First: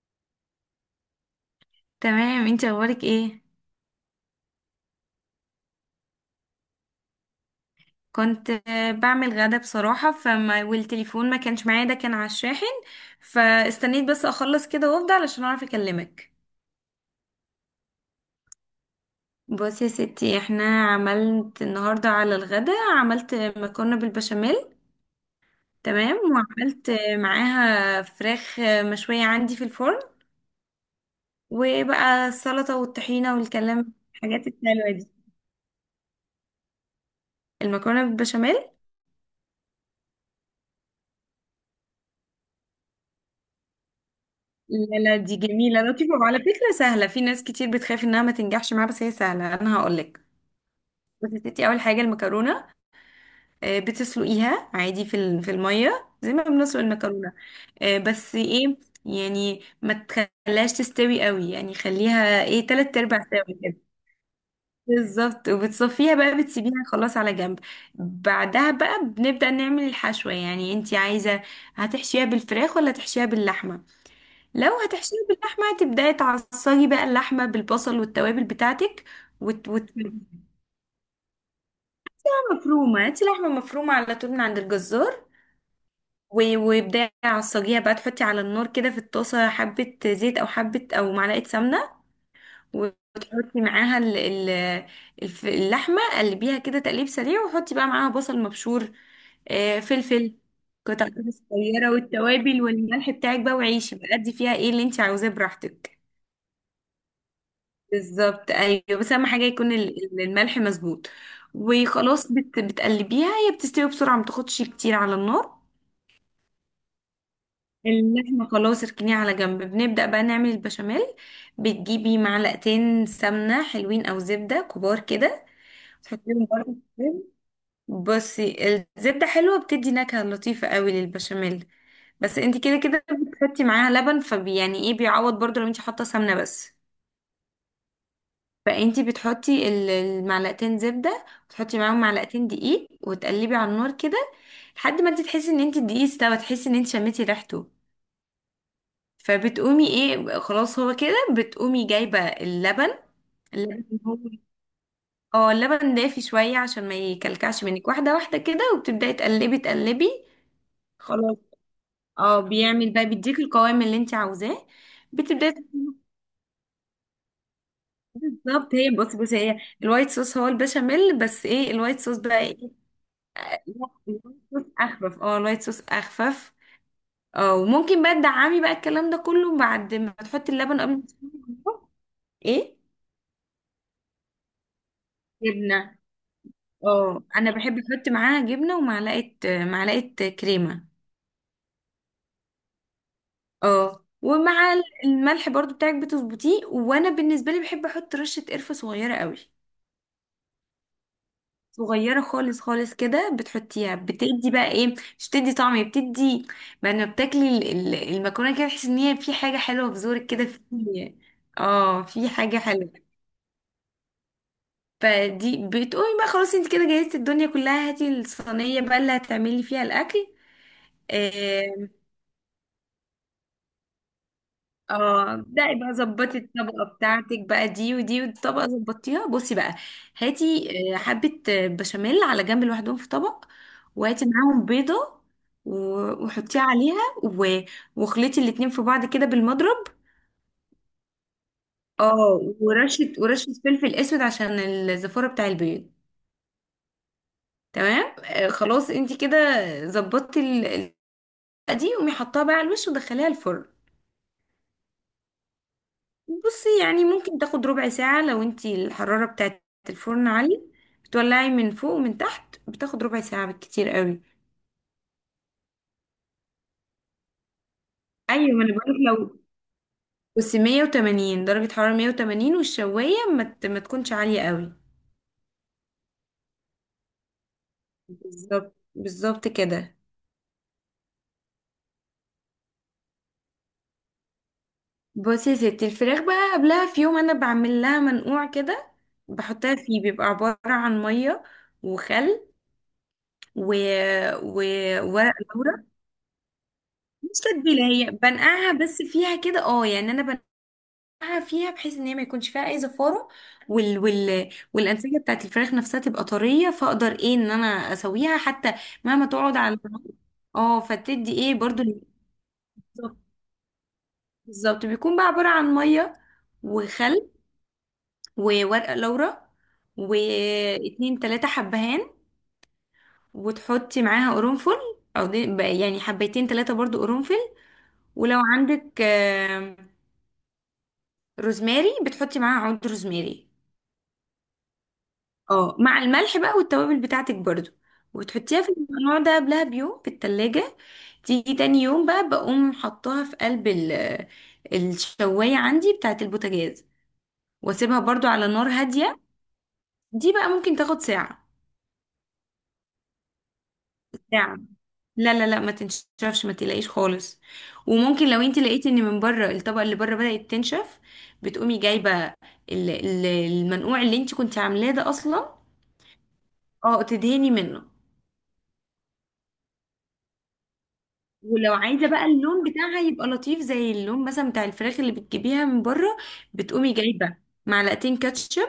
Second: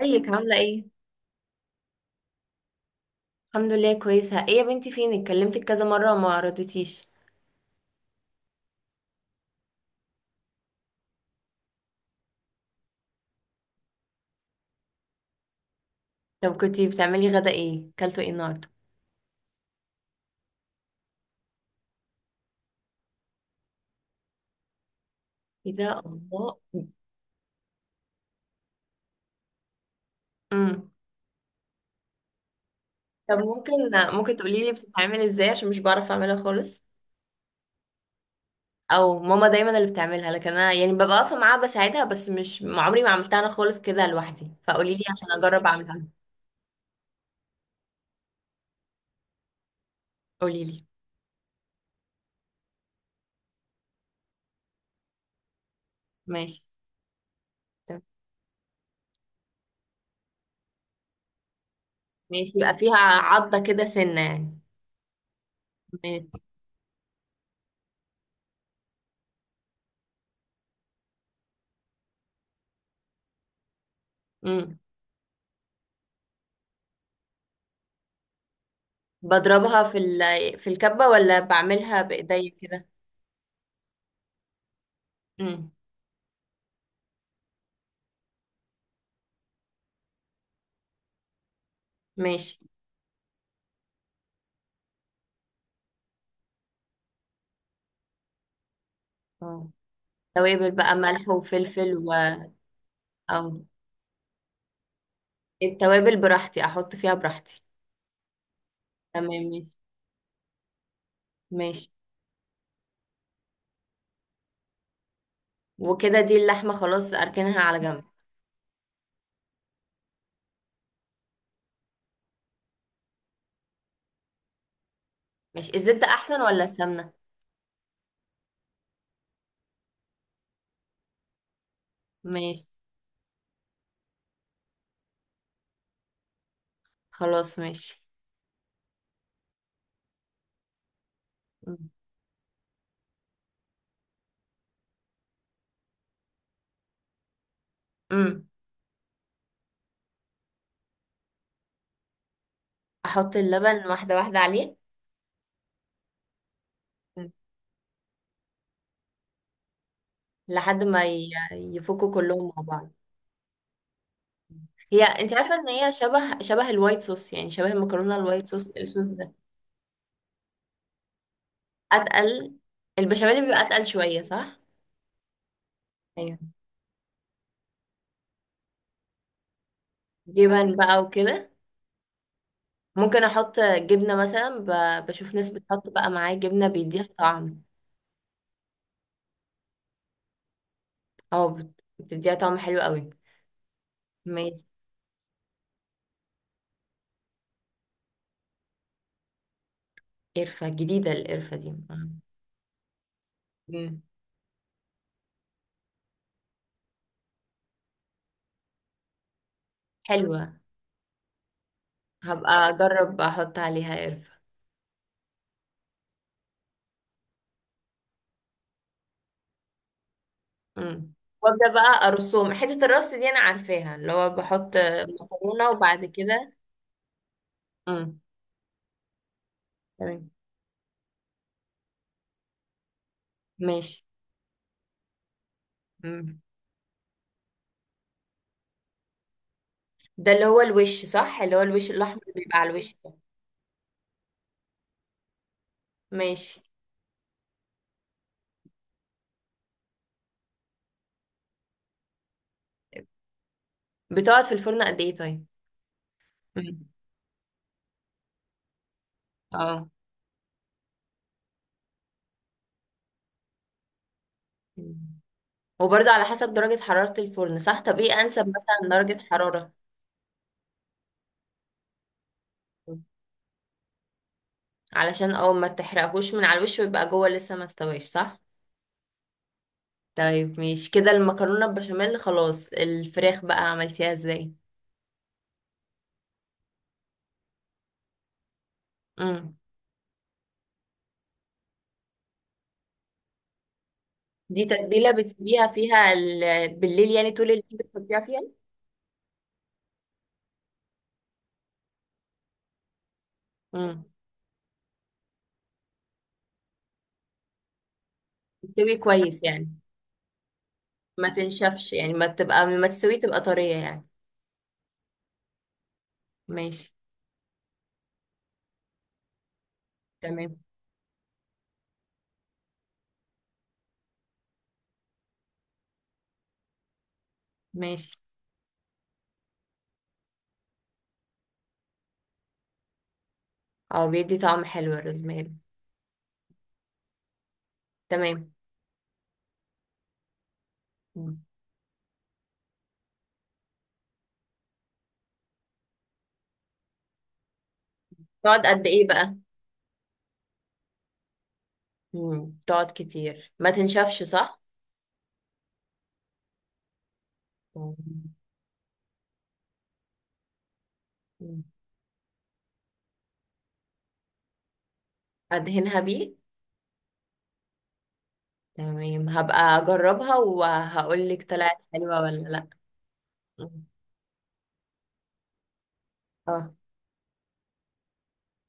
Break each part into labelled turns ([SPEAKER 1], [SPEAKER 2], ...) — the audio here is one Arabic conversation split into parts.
[SPEAKER 1] ازيك، عاملة ايه؟
[SPEAKER 2] تمام، انت اخبارك ايه؟
[SPEAKER 1] الحمد لله، كويسة. ايه يا بنتي، فين؟ اتكلمتك كذا مرة وما ردتيش.
[SPEAKER 2] كنت بعمل غدا بصراحة، فما والتليفون ما كانش معايا، ده كان على الشاحن. فاستنيت بس اخلص كده وافضى علشان اعرف اكلمك.
[SPEAKER 1] طب كنتي بتعملي غدا ايه، كلتوا ايه النهاردة؟
[SPEAKER 2] بصي يا ستي، احنا عملت النهاردة على الغدا، عملت مكرونة بالبشاميل.
[SPEAKER 1] ايه ده،
[SPEAKER 2] تمام،
[SPEAKER 1] الله!
[SPEAKER 2] وعملت معاها فراخ مشوية عندي في الفرن.
[SPEAKER 1] امم.
[SPEAKER 2] وبقى السلطة والطحينة
[SPEAKER 1] طب ممكن،
[SPEAKER 2] والكلام،
[SPEAKER 1] ممكن
[SPEAKER 2] الحاجات
[SPEAKER 1] تقولي لي
[SPEAKER 2] الحلوة دي.
[SPEAKER 1] بتتعمل ازاي عشان مش بعرف اعملها خالص.
[SPEAKER 2] المكرونة بالبشاميل،
[SPEAKER 1] او ماما دايما اللي بتعملها، لكن انا يعني ببقى واقفة معاها بساعدها، بس مش عمري ما عملتها انا خالص كده لوحدي، فقولي
[SPEAKER 2] لا
[SPEAKER 1] لي
[SPEAKER 2] لا
[SPEAKER 1] عشان
[SPEAKER 2] دي
[SPEAKER 1] اجرب
[SPEAKER 2] جميلة
[SPEAKER 1] اعملها.
[SPEAKER 2] لطيفة، وعلى فكرة سهلة. في ناس كتير بتخاف انها ما تنجحش معاها، بس هي سهلة. انا هقولك.
[SPEAKER 1] قولي لي.
[SPEAKER 2] بس يا ستي، اول حاجة المكرونة، بتسلقيها عادي في المية زي ما
[SPEAKER 1] ماشي.
[SPEAKER 2] بنسلق المكرونة.
[SPEAKER 1] طب.
[SPEAKER 2] بس ايه، يعني ما تخليهاش تستوي قوي، يعني خليها
[SPEAKER 1] ماشي،
[SPEAKER 2] ايه،
[SPEAKER 1] يبقى فيها
[SPEAKER 2] تلات ارباع سوا
[SPEAKER 1] عضة
[SPEAKER 2] كده.
[SPEAKER 1] كده، سنة يعني.
[SPEAKER 2] بالظبط. وبتصفيها بقى،
[SPEAKER 1] ماشي.
[SPEAKER 2] بتسيبيها خلاص على جنب. بعدها بقى بنبدأ نعمل الحشوة. يعني انتي عايزة هتحشيها بالفراخ ولا تحشيها باللحمة؟ لو
[SPEAKER 1] امم.
[SPEAKER 2] هتحشيه باللحمة، تبدأي تعصجي بقى اللحمة بالبصل والتوابل بتاعتك. وت...
[SPEAKER 1] بضربها
[SPEAKER 2] وت...
[SPEAKER 1] في الكبة، ولا بعملها بايديا كده؟
[SPEAKER 2] مفرومة، هاتي لحمة مفرومة على طول من عند الجزار.
[SPEAKER 1] امم.
[SPEAKER 2] وابدأي عصجيها بقى، تحطي على النار كده في الطاسة حبة زيت أو حبة أو معلقة سمنة.
[SPEAKER 1] ماشي.
[SPEAKER 2] وتحطي معاها اللحمة، قلبيها كده تقليب سريع، وحطي بقى معاها بصل مبشور.
[SPEAKER 1] اه.
[SPEAKER 2] فلفل،
[SPEAKER 1] توابل بقى،
[SPEAKER 2] قطع
[SPEAKER 1] ملح
[SPEAKER 2] كده صغيرة،
[SPEAKER 1] وفلفل و...
[SPEAKER 2] والتوابل والملح بتاعك
[SPEAKER 1] او،
[SPEAKER 2] بقى، وعيشي بقى ادي فيها ايه اللي انت عاوزاه براحتك.
[SPEAKER 1] التوابل براحتي، احط فيها براحتي.
[SPEAKER 2] بالظبط، ايوه. بس اهم
[SPEAKER 1] تمام،
[SPEAKER 2] حاجه
[SPEAKER 1] ماشي.
[SPEAKER 2] يكون الملح مظبوط.
[SPEAKER 1] ماشي.
[SPEAKER 2] وخلاص، بتقلبيها، هي بتستوي بسرعه، ما تاخدش كتير على النار.
[SPEAKER 1] وكده دي اللحمة خلاص اركنها على جنب؟
[SPEAKER 2] اللحمه خلاص اركنيها على جنب، بنبدا بقى نعمل البشاميل. بتجيبي معلقتين سمنه حلوين او زبده كبار كده،
[SPEAKER 1] ماشي. الزبدة احسن
[SPEAKER 2] تحطيهم
[SPEAKER 1] ولا
[SPEAKER 2] برضه في
[SPEAKER 1] السمنة؟
[SPEAKER 2] الفرن. بصي، الزبده حلوه، بتدي نكهه لطيفه قوي للبشاميل، بس انت
[SPEAKER 1] ماشي.
[SPEAKER 2] كده كده بتحطي معاها لبن، فبي يعني ايه بيعوض برضه لو انت حاطه سمنه بس.
[SPEAKER 1] خلاص ماشي.
[SPEAKER 2] فانتي بتحطي المعلقتين زبدة، وتحطي معاهم معلقتين دقيق، وتقلبي على النار كده لحد ما انت تحسي ان انت الدقيق استوى، تحسي ان انت شميتي ريحته.
[SPEAKER 1] امم.
[SPEAKER 2] فبتقومي ايه، خلاص هو كده، بتقومي جايبة اللبن.
[SPEAKER 1] احط اللبن
[SPEAKER 2] اللبن
[SPEAKER 1] واحدة
[SPEAKER 2] هو
[SPEAKER 1] واحدة عليه؟
[SPEAKER 2] اه اللبن دافي شوية عشان ما
[SPEAKER 1] مم.
[SPEAKER 2] يكلكعش منك، واحدة واحدة كده، وبتبدأي تقلبي تقلبي.
[SPEAKER 1] لحد ما
[SPEAKER 2] خلاص،
[SPEAKER 1] يفكوا
[SPEAKER 2] اه،
[SPEAKER 1] كلهم مع بعض.
[SPEAKER 2] بيعمل بقى بيديك القوام اللي انت عاوزاه.
[SPEAKER 1] هي انت
[SPEAKER 2] بتبدأي
[SPEAKER 1] عارفة ان هي شبه الوايت صوص؟ يعني شبه المكرونة الوايت صوص،
[SPEAKER 2] بالظبط. هي
[SPEAKER 1] الصوص
[SPEAKER 2] بصي
[SPEAKER 1] ده.
[SPEAKER 2] بصي هي الوايت صوص هو البشاميل، بس ايه الوايت صوص بقى
[SPEAKER 1] اتقل،
[SPEAKER 2] ايه،
[SPEAKER 1] البشاميل بيبقى
[SPEAKER 2] لا،
[SPEAKER 1] اتقل شوية
[SPEAKER 2] الوايت
[SPEAKER 1] صح؟
[SPEAKER 2] صوص اخفف، اه الوايت صوص
[SPEAKER 1] ايوه.
[SPEAKER 2] اخفف. اه، وممكن بقى تدعمي بقى الكلام ده كله بعد ما تحطي
[SPEAKER 1] جبن
[SPEAKER 2] اللبن قبل
[SPEAKER 1] بقى
[SPEAKER 2] ما تسخني.
[SPEAKER 1] وكده؟
[SPEAKER 2] ايه،
[SPEAKER 1] ممكن احط جبنه مثلا، بشوف ناس بتحط
[SPEAKER 2] جبنه.
[SPEAKER 1] بقى معاه جبنه بيديها
[SPEAKER 2] اه انا
[SPEAKER 1] طعم.
[SPEAKER 2] بحب احط معاها جبنه ومعلقه، معلقه كريمه.
[SPEAKER 1] اه، بتديها طعم حلو قوي.
[SPEAKER 2] اه، ومع
[SPEAKER 1] ماشي.
[SPEAKER 2] الملح برضو بتاعك بتظبطيه، وانا بالنسبه لي بحب احط رشه قرفه صغيره قوي،
[SPEAKER 1] قرفه؟ جديده القرفه دي؟
[SPEAKER 2] صغيرة خالص خالص كده، بتحطيها
[SPEAKER 1] مم.
[SPEAKER 2] بتدي بقى ايه، مش بتدي طعم، هي بتدي بقى لما بتاكلي المكرونة كده، تحسي ان هي في حاجة حلوة في زورك كده،
[SPEAKER 1] حلوه.
[SPEAKER 2] في اه، في حاجة
[SPEAKER 1] هبقى
[SPEAKER 2] حلوة.
[SPEAKER 1] اجرب احط عليها قرفه.
[SPEAKER 2] فدي بتقومي بقى خلاص، انت كده جهزتي الدنيا كلها، هاتي الصينية بقى اللي هتعملي فيها الأكل.
[SPEAKER 1] مم. وابدا
[SPEAKER 2] آه،
[SPEAKER 1] بقى ارسم حته الرص دي، انا عارفاها اللي هو بحط
[SPEAKER 2] اه
[SPEAKER 1] مكرونه
[SPEAKER 2] دعي بقى،
[SPEAKER 1] وبعد
[SPEAKER 2] ظبطي
[SPEAKER 1] كده.
[SPEAKER 2] الطبقة بتاعتك بقى، دي
[SPEAKER 1] مم.
[SPEAKER 2] ودي، والطبقة ظبطيها. بصي بقى،
[SPEAKER 1] تمام.
[SPEAKER 2] هاتي حبة بشاميل على جنب لوحدهم في طبق،
[SPEAKER 1] ماشي.
[SPEAKER 2] وهاتي معاهم بيضة،
[SPEAKER 1] مم.
[SPEAKER 2] وحطيها عليها واخلطي الاتنين في بعض كده بالمضرب.
[SPEAKER 1] ده اللي هو الوش صح؟ اللي هو الوش الاحمر اللي
[SPEAKER 2] اه،
[SPEAKER 1] بيبقى على الوش ده.
[SPEAKER 2] ورشة فلفل اسود عشان الزفارة بتاع البيض.
[SPEAKER 1] ماشي.
[SPEAKER 2] تمام، خلاص انتي كده ظبطتي دي، قومي حطها بقى على الوش ودخليها الفرن.
[SPEAKER 1] بتقعد في الفرن قد ايه طيب؟
[SPEAKER 2] بصي، يعني ممكن تاخد ربع ساعة لو انتي الحرارة بتاعت
[SPEAKER 1] اه.
[SPEAKER 2] الفرن عالية، بتولعي من فوق ومن تحت، بتاخد ربع ساعة بالكتير قوي.
[SPEAKER 1] مم. وبرضه على حسب درجة حرارة الفرن صح؟ طب ايه انسب
[SPEAKER 2] ايوه، ما انا
[SPEAKER 1] مثلا
[SPEAKER 2] بقولك،
[SPEAKER 1] درجة
[SPEAKER 2] لو
[SPEAKER 1] حرارة؟
[SPEAKER 2] بس 180 درجة، حرارة 180، والشواية ما, ما تكونش عالية قوي.
[SPEAKER 1] علشان اه ما تحرقهوش من على الوش ويبقى جوه لسه ما استويش صح؟
[SPEAKER 2] بالظبط بالظبط كده.
[SPEAKER 1] طيب ماشي كده المكرونة البشاميل خلاص. الفراخ بقى عملتيها ازاي؟
[SPEAKER 2] بصي يا ستي، الفراخ بقى قبلها في يوم انا بعمل لها منقوع كده،
[SPEAKER 1] امم.
[SPEAKER 2] بحطها فيه، بيبقى عبارة عن مية وخل و... و...
[SPEAKER 1] دي تتبيلة
[SPEAKER 2] وورق
[SPEAKER 1] بتسيبيها
[SPEAKER 2] لورا.
[SPEAKER 1] فيها بالليل يعني
[SPEAKER 2] مش
[SPEAKER 1] طول الليل؟
[SPEAKER 2] تتبيلة، هي
[SPEAKER 1] بتحطيها فيها.
[SPEAKER 2] بنقعها بس فيها كده، اه يعني انا فيها بحيث ان هي ما يكونش فيها اي زفاره،
[SPEAKER 1] امم.
[SPEAKER 2] والانسجه بتاعت الفراخ نفسها تبقى طريه، فاقدر ايه ان انا اسويها حتى
[SPEAKER 1] تستوي
[SPEAKER 2] مهما
[SPEAKER 1] كويس
[SPEAKER 2] تقعد
[SPEAKER 1] يعني،
[SPEAKER 2] على النار. اه،
[SPEAKER 1] ما
[SPEAKER 2] فتدي ايه برضو
[SPEAKER 1] تنشفش يعني، ما تبقى، ما تستوي،
[SPEAKER 2] بالظبط.
[SPEAKER 1] تبقى طرية يعني.
[SPEAKER 2] بالظبط. بيكون بقى عباره عن ميه
[SPEAKER 1] ماشي.
[SPEAKER 2] وخل وورقه لورا
[SPEAKER 1] تمام.
[SPEAKER 2] واتنين تلاتة حبهان، وتحطي معاها قرنفل، او دي بقى يعني حبيتين تلاتة برضو قرنفل.
[SPEAKER 1] ماشي.
[SPEAKER 2] ولو عندك روزماري، بتحطي معاها عود روزماري.
[SPEAKER 1] اه، بيدي طعم حلو الروزماري.
[SPEAKER 2] اه، مع الملح بقى والتوابل بتاعتك برضو،
[SPEAKER 1] تمام.
[SPEAKER 2] وتحطيها في النوع ده قبلها بيوم في التلاجة. تيجي تاني يوم بقى، بقوم حطاها في قلب الشواية عندي بتاعت البوتاجاز، واسيبها برضو على
[SPEAKER 1] تقعد
[SPEAKER 2] نار
[SPEAKER 1] قد ايه
[SPEAKER 2] هادية.
[SPEAKER 1] بقى؟
[SPEAKER 2] دي بقى ممكن تاخد ساعة،
[SPEAKER 1] مم. تقعد كتير، ما تنشفش
[SPEAKER 2] ساعة.
[SPEAKER 1] صح؟
[SPEAKER 2] لا ما تنشفش، ما تقلقيش خالص. وممكن
[SPEAKER 1] مم.
[SPEAKER 2] لو انت لقيتي ان من بره الطبقة اللي بره بدأت تنشف،
[SPEAKER 1] مم.
[SPEAKER 2] بتقومي جايبة ال- المنقوع اللي انت كنت عاملاه ده اصلا.
[SPEAKER 1] ادهنها بيه.
[SPEAKER 2] اه، تدهني منه.
[SPEAKER 1] تمام، هبقى اجربها وهقول لك
[SPEAKER 2] ولو
[SPEAKER 1] طلعت
[SPEAKER 2] عايزه
[SPEAKER 1] حلوة
[SPEAKER 2] بقى
[SPEAKER 1] ولا لا.
[SPEAKER 2] اللون بتاعها يبقى لطيف
[SPEAKER 1] مم.
[SPEAKER 2] زي اللون مثلا بتاع الفراخ اللي بتجيبيها من بره،
[SPEAKER 1] اه.
[SPEAKER 2] بتقومي جايبه معلقتين كاتشب،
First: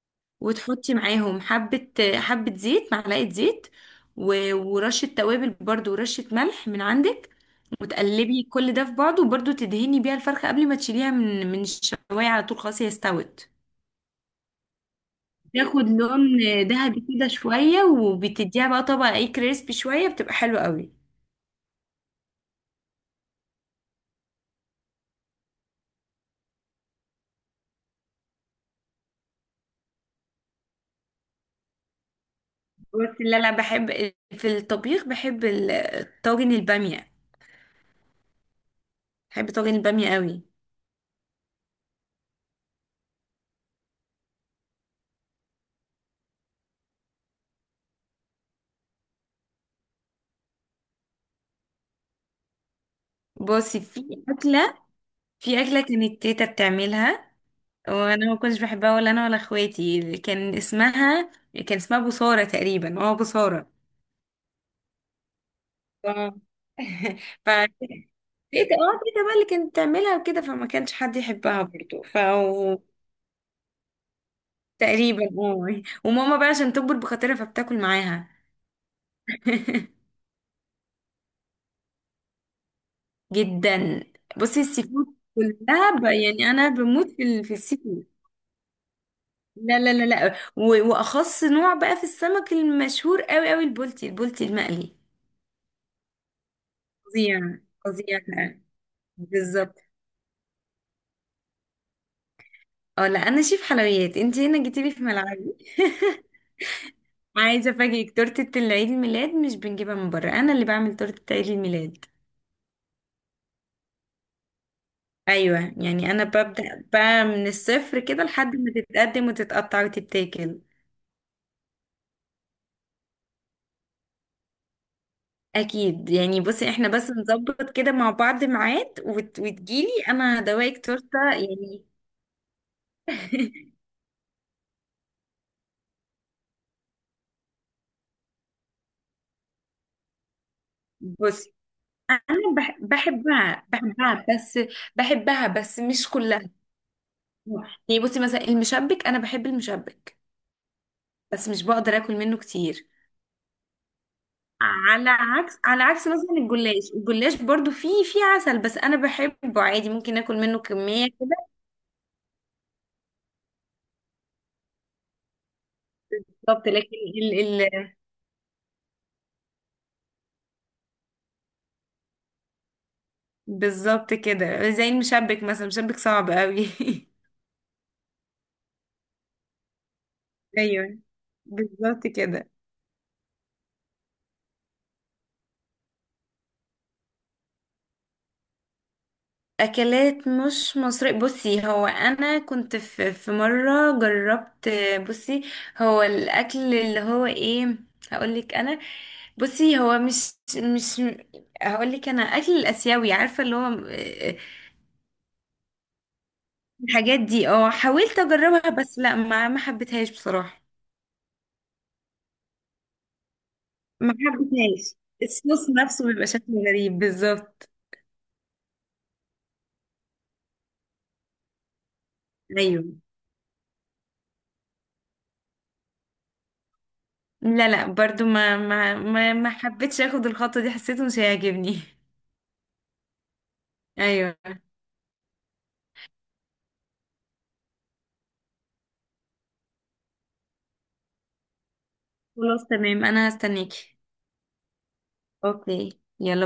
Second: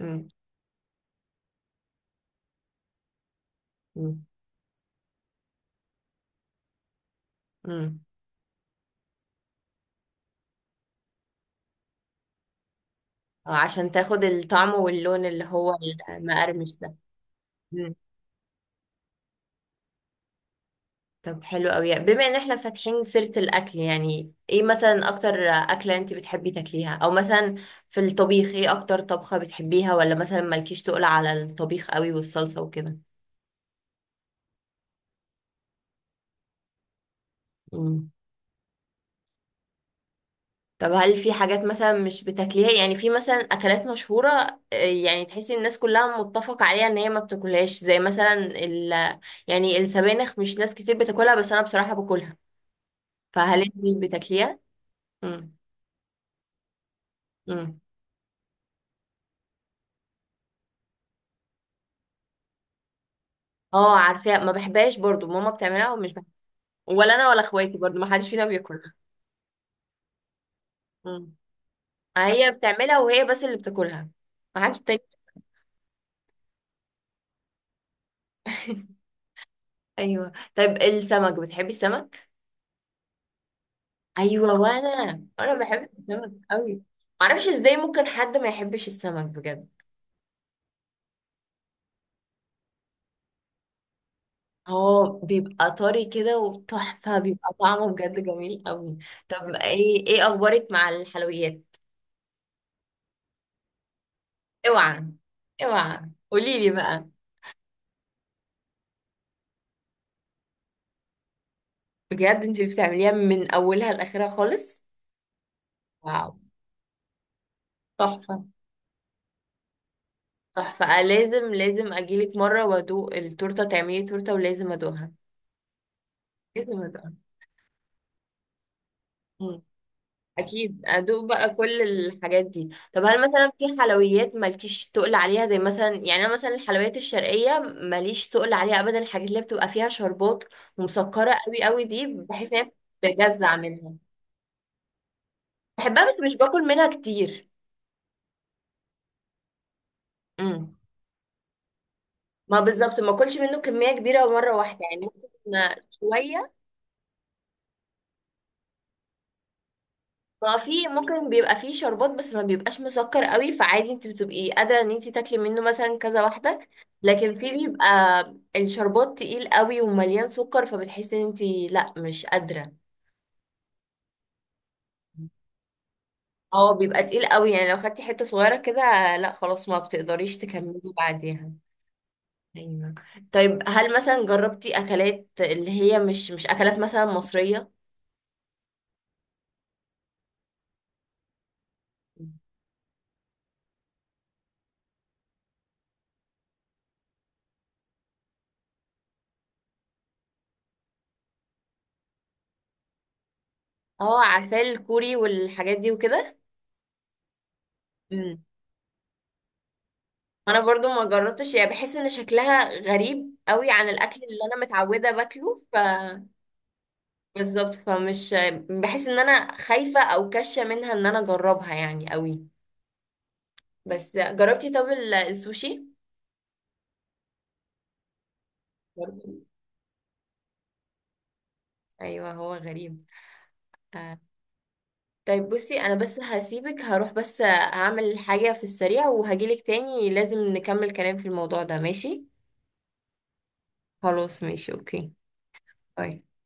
[SPEAKER 1] مم.
[SPEAKER 2] وتحطي معاهم حبه زيت، معلقه زيت،
[SPEAKER 1] مم.
[SPEAKER 2] ورشه توابل برضو، ورشه ملح من عندك،
[SPEAKER 1] مم.
[SPEAKER 2] وتقلبي كل ده في بعضه، وبرضو تدهني بيها الفرخه قبل ما تشيليها من من الشوايه على طول، خلاص هي استوت.
[SPEAKER 1] عشان تاخد الطعم واللون اللي هو
[SPEAKER 2] تاخد لون
[SPEAKER 1] المقرمش ده.
[SPEAKER 2] ذهبي كده شويه،
[SPEAKER 1] مم.
[SPEAKER 2] وبتديها بقى طبقه ايه كريسبي شويه، بتبقى حلوه قوي.
[SPEAKER 1] طب حلو قوي، بما ان احنا فاتحين سيرة الاكل، يعني ايه مثلا اكتر اكلة انت بتحبي تاكليها؟ او مثلا في الطبيخ ايه اكتر طبخة بتحبيها؟ ولا مثلا مالكيش تقول على الطبيخ قوي والصلصة وكده؟
[SPEAKER 2] بس اللي انا بحب في الطبيخ، بحب طاجن الباميه،
[SPEAKER 1] مم.
[SPEAKER 2] بحب طاجن الباميه قوي.
[SPEAKER 1] طب هل في حاجات مثلا مش بتاكليها؟ يعني في مثلا اكلات مشهوره، يعني تحسي إن الناس كلها متفقه عليها ان هي ما بتاكلهاش، زي مثلا يعني السبانخ، مش ناس كتير بتاكلها بس انا بصراحه باكلها، فهل انت
[SPEAKER 2] بصي،
[SPEAKER 1] بتاكليها؟
[SPEAKER 2] اكله
[SPEAKER 1] امم.
[SPEAKER 2] في اكله كانت تيتا بتعملها
[SPEAKER 1] امم.
[SPEAKER 2] وانا ما كنتش بحبها، ولا انا ولا اخواتي. كان اسمها بصاره تقريبا، اه بصاره.
[SPEAKER 1] اه عارفاها، ما بحبهاش برضو. ماما بتعملها ومش بحبها،
[SPEAKER 2] اه
[SPEAKER 1] ولا انا ولا اخواتي برضو ما
[SPEAKER 2] فتيتا،
[SPEAKER 1] حدش فينا بياكلها.
[SPEAKER 2] اه تيتا بقى اللي كانت بتعملها وكده، فما كانش حد
[SPEAKER 1] امم.
[SPEAKER 2] يحبها برضو. ف
[SPEAKER 1] هي بتعملها وهي بس اللي بتاكلها، ما حدش تاني.
[SPEAKER 2] تقريبا اه، وماما بقى عشان تكبر بخاطرها فبتاكل معاها.
[SPEAKER 1] ايوه. طيب السمك، بتحبي السمك؟
[SPEAKER 2] جدا.
[SPEAKER 1] ايوه
[SPEAKER 2] بصي السي فود
[SPEAKER 1] وانا، انا بحب
[SPEAKER 2] كلها،
[SPEAKER 1] السمك
[SPEAKER 2] يعني انا
[SPEAKER 1] قوي.
[SPEAKER 2] بموت
[SPEAKER 1] معرفش
[SPEAKER 2] في
[SPEAKER 1] ازاي
[SPEAKER 2] السي
[SPEAKER 1] ممكن
[SPEAKER 2] فود.
[SPEAKER 1] حد ما يحبش السمك بجد.
[SPEAKER 2] لا واخص نوع بقى في السمك المشهور قوي قوي، البولتي، البولتي المقلي.
[SPEAKER 1] هو بيبقى طري كده وتحفه،
[SPEAKER 2] فظيع،
[SPEAKER 1] بيبقى طعمه
[SPEAKER 2] فظيع
[SPEAKER 1] بجد
[SPEAKER 2] بقى.
[SPEAKER 1] جميل قوي. طب
[SPEAKER 2] بالظبط.
[SPEAKER 1] ايه، اخبارك مع الحلويات؟
[SPEAKER 2] اه لا، انا شيف حلويات، انت هنا جيتي لي في
[SPEAKER 1] اوعى،
[SPEAKER 2] ملعبي.
[SPEAKER 1] اوعى، قولي لي بقى.
[SPEAKER 2] عايزه افاجئك، تورته العيد الميلاد مش بنجيبها من بره، انا اللي بعمل تورته عيد الميلاد.
[SPEAKER 1] بجد انت اللي بتعمليها من اولها لاخرها خالص؟
[SPEAKER 2] ايوه، يعني انا
[SPEAKER 1] واو.
[SPEAKER 2] ببدا بقى من الصفر كده
[SPEAKER 1] تحفه،
[SPEAKER 2] لحد ما تتقدم وتتقطع وتتاكل.
[SPEAKER 1] تحفه، لازم لازم اجيلك مره وادوق التورته. تعملي تورته ولازم ادوقها.
[SPEAKER 2] اكيد، يعني بصي
[SPEAKER 1] لازم
[SPEAKER 2] احنا بس
[SPEAKER 1] ادوقها.
[SPEAKER 2] نظبط كده مع بعض ميعاد، وتجيلي انا
[SPEAKER 1] اكيد
[SPEAKER 2] هدوقك تورته
[SPEAKER 1] ادوق بقى كل
[SPEAKER 2] يعني.
[SPEAKER 1] الحاجات دي. طب هل مثلا في حلويات مالكيش تقل عليها؟ زي مثلا، يعني انا مثلا الحلويات الشرقيه ماليش تقل عليها ابدا. الحاجات اللي بتبقى فيها شربات ومسكره
[SPEAKER 2] بصي،
[SPEAKER 1] قوي قوي دي، بحس ان هي بتجزع
[SPEAKER 2] بحبها،
[SPEAKER 1] منها.
[SPEAKER 2] بس بحبها بس
[SPEAKER 1] بحبها
[SPEAKER 2] مش
[SPEAKER 1] بس مش
[SPEAKER 2] كلها.
[SPEAKER 1] باكل منها كتير.
[SPEAKER 2] يعني بصي مثلا المشبك، انا بحب المشبك
[SPEAKER 1] امم.
[SPEAKER 2] بس مش بقدر اكل منه
[SPEAKER 1] ما
[SPEAKER 2] كتير.
[SPEAKER 1] بالظبط، ما اكلش منه كميه كبيره مره واحده يعني، ممكن
[SPEAKER 2] على عكس مثلا
[SPEAKER 1] شويه.
[SPEAKER 2] الجلاش، الجلاش برضو فيه عسل، بس انا بحبه عادي، ممكن اكل
[SPEAKER 1] ما
[SPEAKER 2] منه
[SPEAKER 1] في
[SPEAKER 2] كمية
[SPEAKER 1] ممكن
[SPEAKER 2] كده.
[SPEAKER 1] بيبقى فيه شربات بس ما بيبقاش مسكر قوي، فعادي انت بتبقي قادرة ان انت تاكلي منه مثلا كذا واحدة.
[SPEAKER 2] بالظبط. لكن
[SPEAKER 1] لكن في
[SPEAKER 2] ال...
[SPEAKER 1] بيبقى
[SPEAKER 2] ال...
[SPEAKER 1] الشربات تقيل قوي ومليان سكر، فبتحسي ان انت لا مش قادرة.
[SPEAKER 2] بالظبط كده، زي المشبك مثلا، المشبك صعب قوي.
[SPEAKER 1] اه بيبقى تقيل قوي، يعني لو خدتي حتة صغيرة كده، لا خلاص ما بتقدريش تكملي
[SPEAKER 2] ايوه،
[SPEAKER 1] بعديها.
[SPEAKER 2] بالظبط كده.
[SPEAKER 1] ايوه. طيب هل مثلا جربتي اكلات اللي هي مش اكلات مثلا مصرية؟
[SPEAKER 2] اكلات مش مصرية، بصي هو انا كنت في مرة جربت. بصي هو الاكل اللي هو ايه، هقولك انا. بصي هو مش مش هقولك انا، اكل الاسيوي عارفة اللي هو
[SPEAKER 1] اه عارفة الكوري والحاجات دي وكده.
[SPEAKER 2] الحاجات دي. اه، حاولت اجربها بس لا، ما حبيتهاش
[SPEAKER 1] انا
[SPEAKER 2] بصراحة،
[SPEAKER 1] برضو ما جربتش يعني، بحس ان شكلها غريب قوي عن
[SPEAKER 2] ما
[SPEAKER 1] الاكل اللي انا
[SPEAKER 2] حبتهاش.
[SPEAKER 1] متعوده باكله
[SPEAKER 2] الصوص
[SPEAKER 1] ف...
[SPEAKER 2] نفسه بيبقى شكله غريب، بالظبط.
[SPEAKER 1] بالظبط، فمش، بحس ان انا خايفه او كشه منها ان انا اجربها يعني قوي.
[SPEAKER 2] ايوه.
[SPEAKER 1] بس جربتي طب السوشي؟
[SPEAKER 2] لا برضو
[SPEAKER 1] برضو.
[SPEAKER 2] ما حبيتش اخد الخطوة دي، حسيته مش هيعجبني.
[SPEAKER 1] ايوه هو غريب. آه.
[SPEAKER 2] ايوه.
[SPEAKER 1] طيب بصي، انا بس هسيبك، هروح بس هعمل حاجه في السريع وهجيلك تاني، لازم نكمل كلام في الموضوع ده ماشي؟
[SPEAKER 2] خلاص، تمام، انا هستنيكي.
[SPEAKER 1] خلاص ماشي، اوكي.
[SPEAKER 2] اوكي،
[SPEAKER 1] باي.
[SPEAKER 2] يلا.